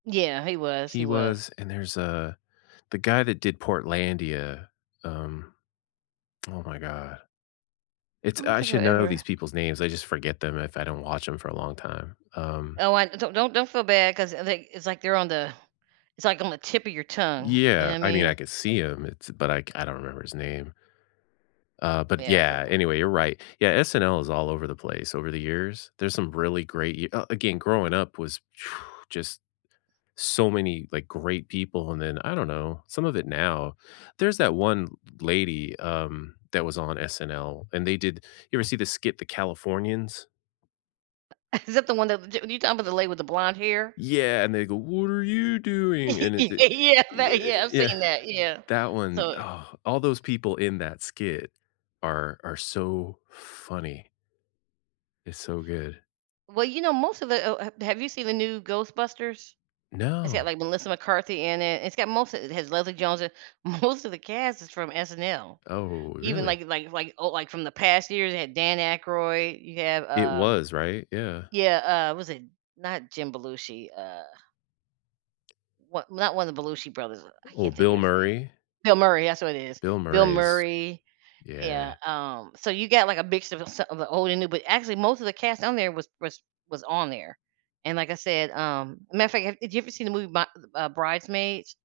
Yeah, he was, he He was. was, and there's a the guy that did Portlandia, um oh my god. I It's don't I think should I've know ever these people's names, I just forget them if I don't watch 'em for a long time, um Oh, I d don't don't don't feel bad, 'cause, i like it's, like, they're on the it's, like, on the tip of your tongue, you know Yeah. I I mean, I mean? could see him, it's but I c I don't remember his name uh, but, Yeah, yeah, [unintelligible] anyway, you're right. Yeah, SNL is all over the place, over the years. There's some really great y oh, again, growing up was just, so many, like, great people, and then, I don't know, some of it now there's that one l l lady, um, that was on SNL, and they did you ever see the skit, "The Californians?" Is that the one that w j when you talking 'bout the lady with the blonde hair? Yeah, and they go, "What are you doing?" and it's a y Yeah, that ye yeah, I've yeah, seen that, yeah, that one. so, i Oh, all those people in that skit are are so funny it's so good. Well, you know, most of it oh, ha have you seen the new Ghostbusters? It's got, No. like, Melissa McCarthy in it, it's got most of it has Leslie Jones in most of the cast is from SNL. Oh, Even, really? like like like oh, like, from the past years, they had Dan Aykroyd, you have, It uh was, right? Yeah. Yeah, uh, was it not Jim Belushi, uh what not one of the Belushi brothers, uh, I Ooh, can't think of Bill his name. Murray? Bill Murray, that's what it is. Bill Bill Murray's Murray yeah, yeah. um, so you got, like, a mix of a sa of the old and new, but actually, most of the cast on there was was was on there, and like I said, um matter of fact, have did you ever see the movie, My Th uh, Bridesmaids?